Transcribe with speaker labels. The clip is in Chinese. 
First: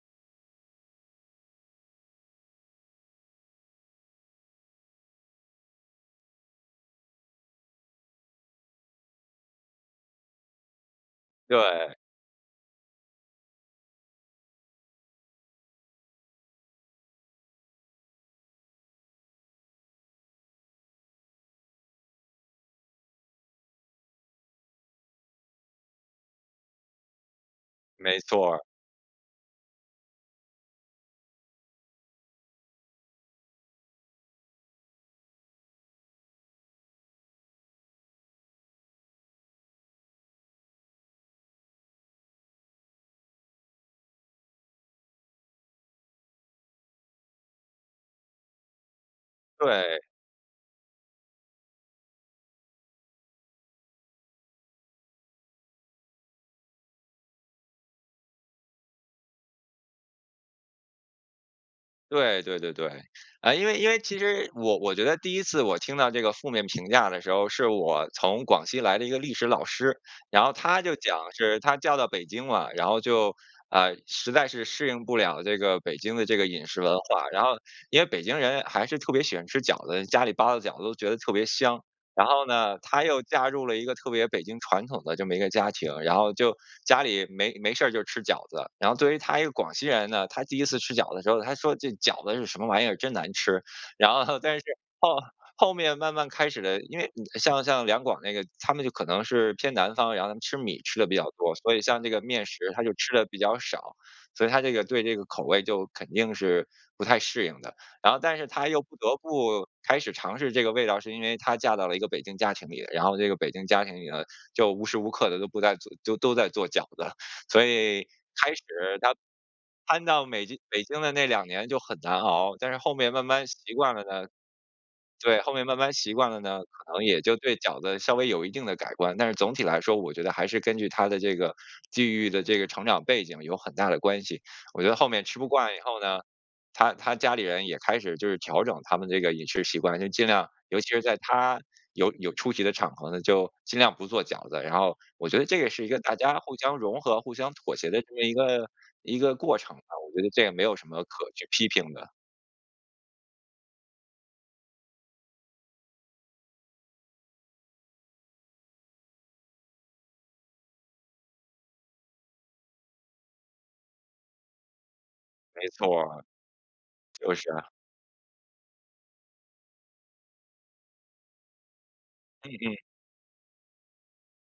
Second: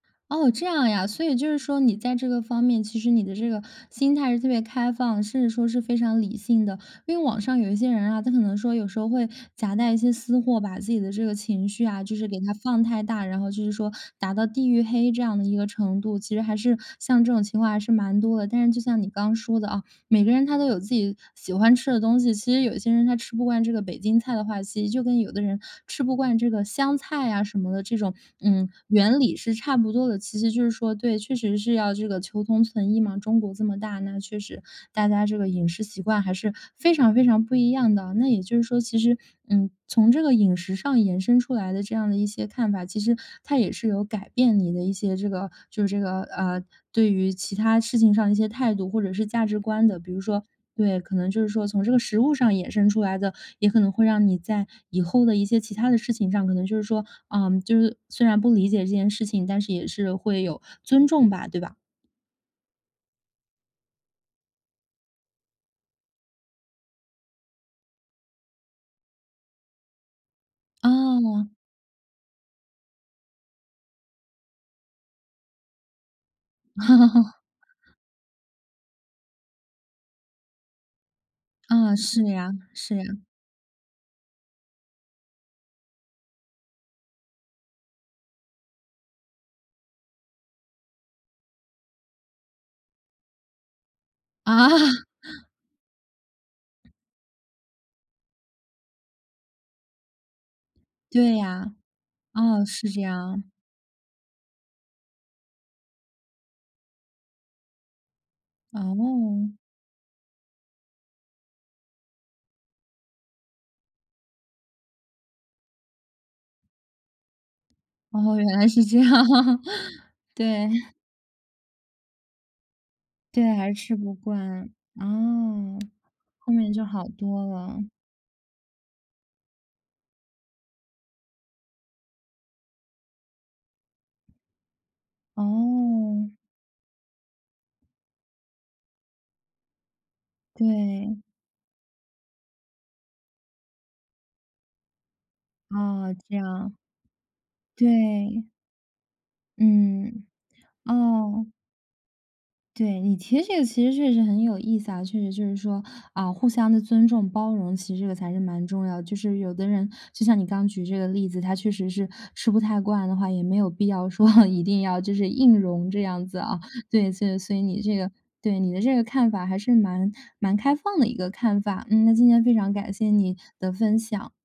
Speaker 1: 哦，这样呀，所以就是说你在这个方面，其实你的这个心态是特别开放，甚至说是非常理性的。因为网上有一些人啊，他可能说有时候会夹带一些私货，把自己的这个情绪
Speaker 2: 对。
Speaker 1: 啊，就是给它放太大，然后就是说达到地狱黑这样的一个程度，其实还是像这种情况还是蛮多的。但是就像你刚说的啊，每个人他都有自己喜欢吃的东西，其实有些人他吃不惯这个北京菜的话，其实就跟有的人吃不惯这个香菜啊什么的这种，
Speaker 2: 没错儿。
Speaker 1: 嗯，原理是差不多的。其实就是说对，确实是要这个求同存异嘛。中国这么大，那确实大家这个饮食习惯还是非常非常不一样的。那也就是说，其实，嗯，从这个饮食上延伸出来的这样的一些看法，其实它也是有改变你的一些这个就是这个，呃，对于其它事情上的一些态度或者是价值观的。
Speaker 2: 对。
Speaker 1: 比如说对，可能就是说从这个食物上衍生出来的，也可能会让你在以后的一些其它的事情上，可能就是说，嗯，就是虽然不理解这件事情，但是也是会有尊重吧，对吧？
Speaker 2: 对对对对，啊，因为因为其实我我觉得第1次我听到这个负面评价的时候，是我从广西来的一个历史老师，然后她就讲
Speaker 1: 哦。
Speaker 2: 是她嫁到北京了，然后就，呃，实在是适应不了这个北京的这个饮食文化。然后因为北京人还是特别喜欢吃饺子，家里包的饺子都觉得特别香，
Speaker 1: 嗯，是
Speaker 2: 然后
Speaker 1: 呀，
Speaker 2: 呢，
Speaker 1: 是
Speaker 2: 她
Speaker 1: 呀。
Speaker 2: 又嫁入了一个特别北京传统的这么一个家庭，然后就家里没没事儿就吃饺子，然后作为她一个广西人呢，她第1次吃饺子的时候，她说这饺子是什么玩意儿，真难吃，然后后但是
Speaker 1: 啊。
Speaker 2: 后后面慢慢开始的，因为像像两广那个，他们就可能是偏南方，然后他们吃米吃的比较
Speaker 1: 对
Speaker 2: 多，所
Speaker 1: 呀，
Speaker 2: 以像这个面
Speaker 1: 哦，
Speaker 2: 食她
Speaker 1: 是
Speaker 2: 就
Speaker 1: 这
Speaker 2: 吃的比
Speaker 1: 样。
Speaker 2: 较少，所以她这个对这个口味就肯定是不太适应的。然后但是她又不得
Speaker 1: 哦。
Speaker 2: 不开始尝试这个味道，是因为她嫁到了一个北京家庭里，然后这个北京家庭里头，就无时无刻的都不在就都在做饺子，所以开始她
Speaker 1: 哦，原来是这样。
Speaker 2: 搬到北京
Speaker 1: 对。
Speaker 2: 北京的那两年就很难熬，但是后面慢
Speaker 1: 对，
Speaker 2: 慢
Speaker 1: 还是
Speaker 2: 习惯
Speaker 1: 吃
Speaker 2: 了
Speaker 1: 不
Speaker 2: 呢
Speaker 1: 惯。啊，
Speaker 2: 对，后面慢慢习惯了
Speaker 1: 后
Speaker 2: 呢，
Speaker 1: 面就
Speaker 2: 可
Speaker 1: 好
Speaker 2: 能也就
Speaker 1: 多
Speaker 2: 对饺
Speaker 1: 了。
Speaker 2: 子稍微有一定的改观，但是总体来说，我觉得还是根据她的这个地域的这个成长背景有很大的关系，我觉得后面吃不惯以后呢，
Speaker 1: 哦。
Speaker 2: 她她家里人也开始就是调整他们这个饮食习惯，就尽量尤其是在
Speaker 1: 对。
Speaker 2: 她有有出席的场合呢，就尽量不做饺子。然后我觉得这也是一个
Speaker 1: 哦，
Speaker 2: 大
Speaker 1: 这
Speaker 2: 家互
Speaker 1: 样。
Speaker 2: 相融合，互相妥
Speaker 1: 对。
Speaker 2: 协的这么一个一个过程，啊我觉
Speaker 1: 嗯，
Speaker 2: 得这也没有什么可
Speaker 1: 哦。
Speaker 2: 去批评的。
Speaker 1: 对，你提的这个其实确实很有意思啊，确实就是说啊互相的尊重包容，其实这个才是蛮重要的。就是有的人就像你刚举这个例子，她确实是吃不太惯的话，也没有必要说 一定要就是硬
Speaker 2: 没
Speaker 1: 容
Speaker 2: 错
Speaker 1: 这
Speaker 2: 啊，
Speaker 1: 样子啊。对，所
Speaker 2: 就
Speaker 1: 以
Speaker 2: 是
Speaker 1: 所以
Speaker 2: 啊。
Speaker 1: 你这个对，你的这个看法还是蛮蛮开放的一个看法，嗯，那今天非
Speaker 2: 嗯
Speaker 1: 常
Speaker 2: 嗯。
Speaker 1: 感谢你的分享。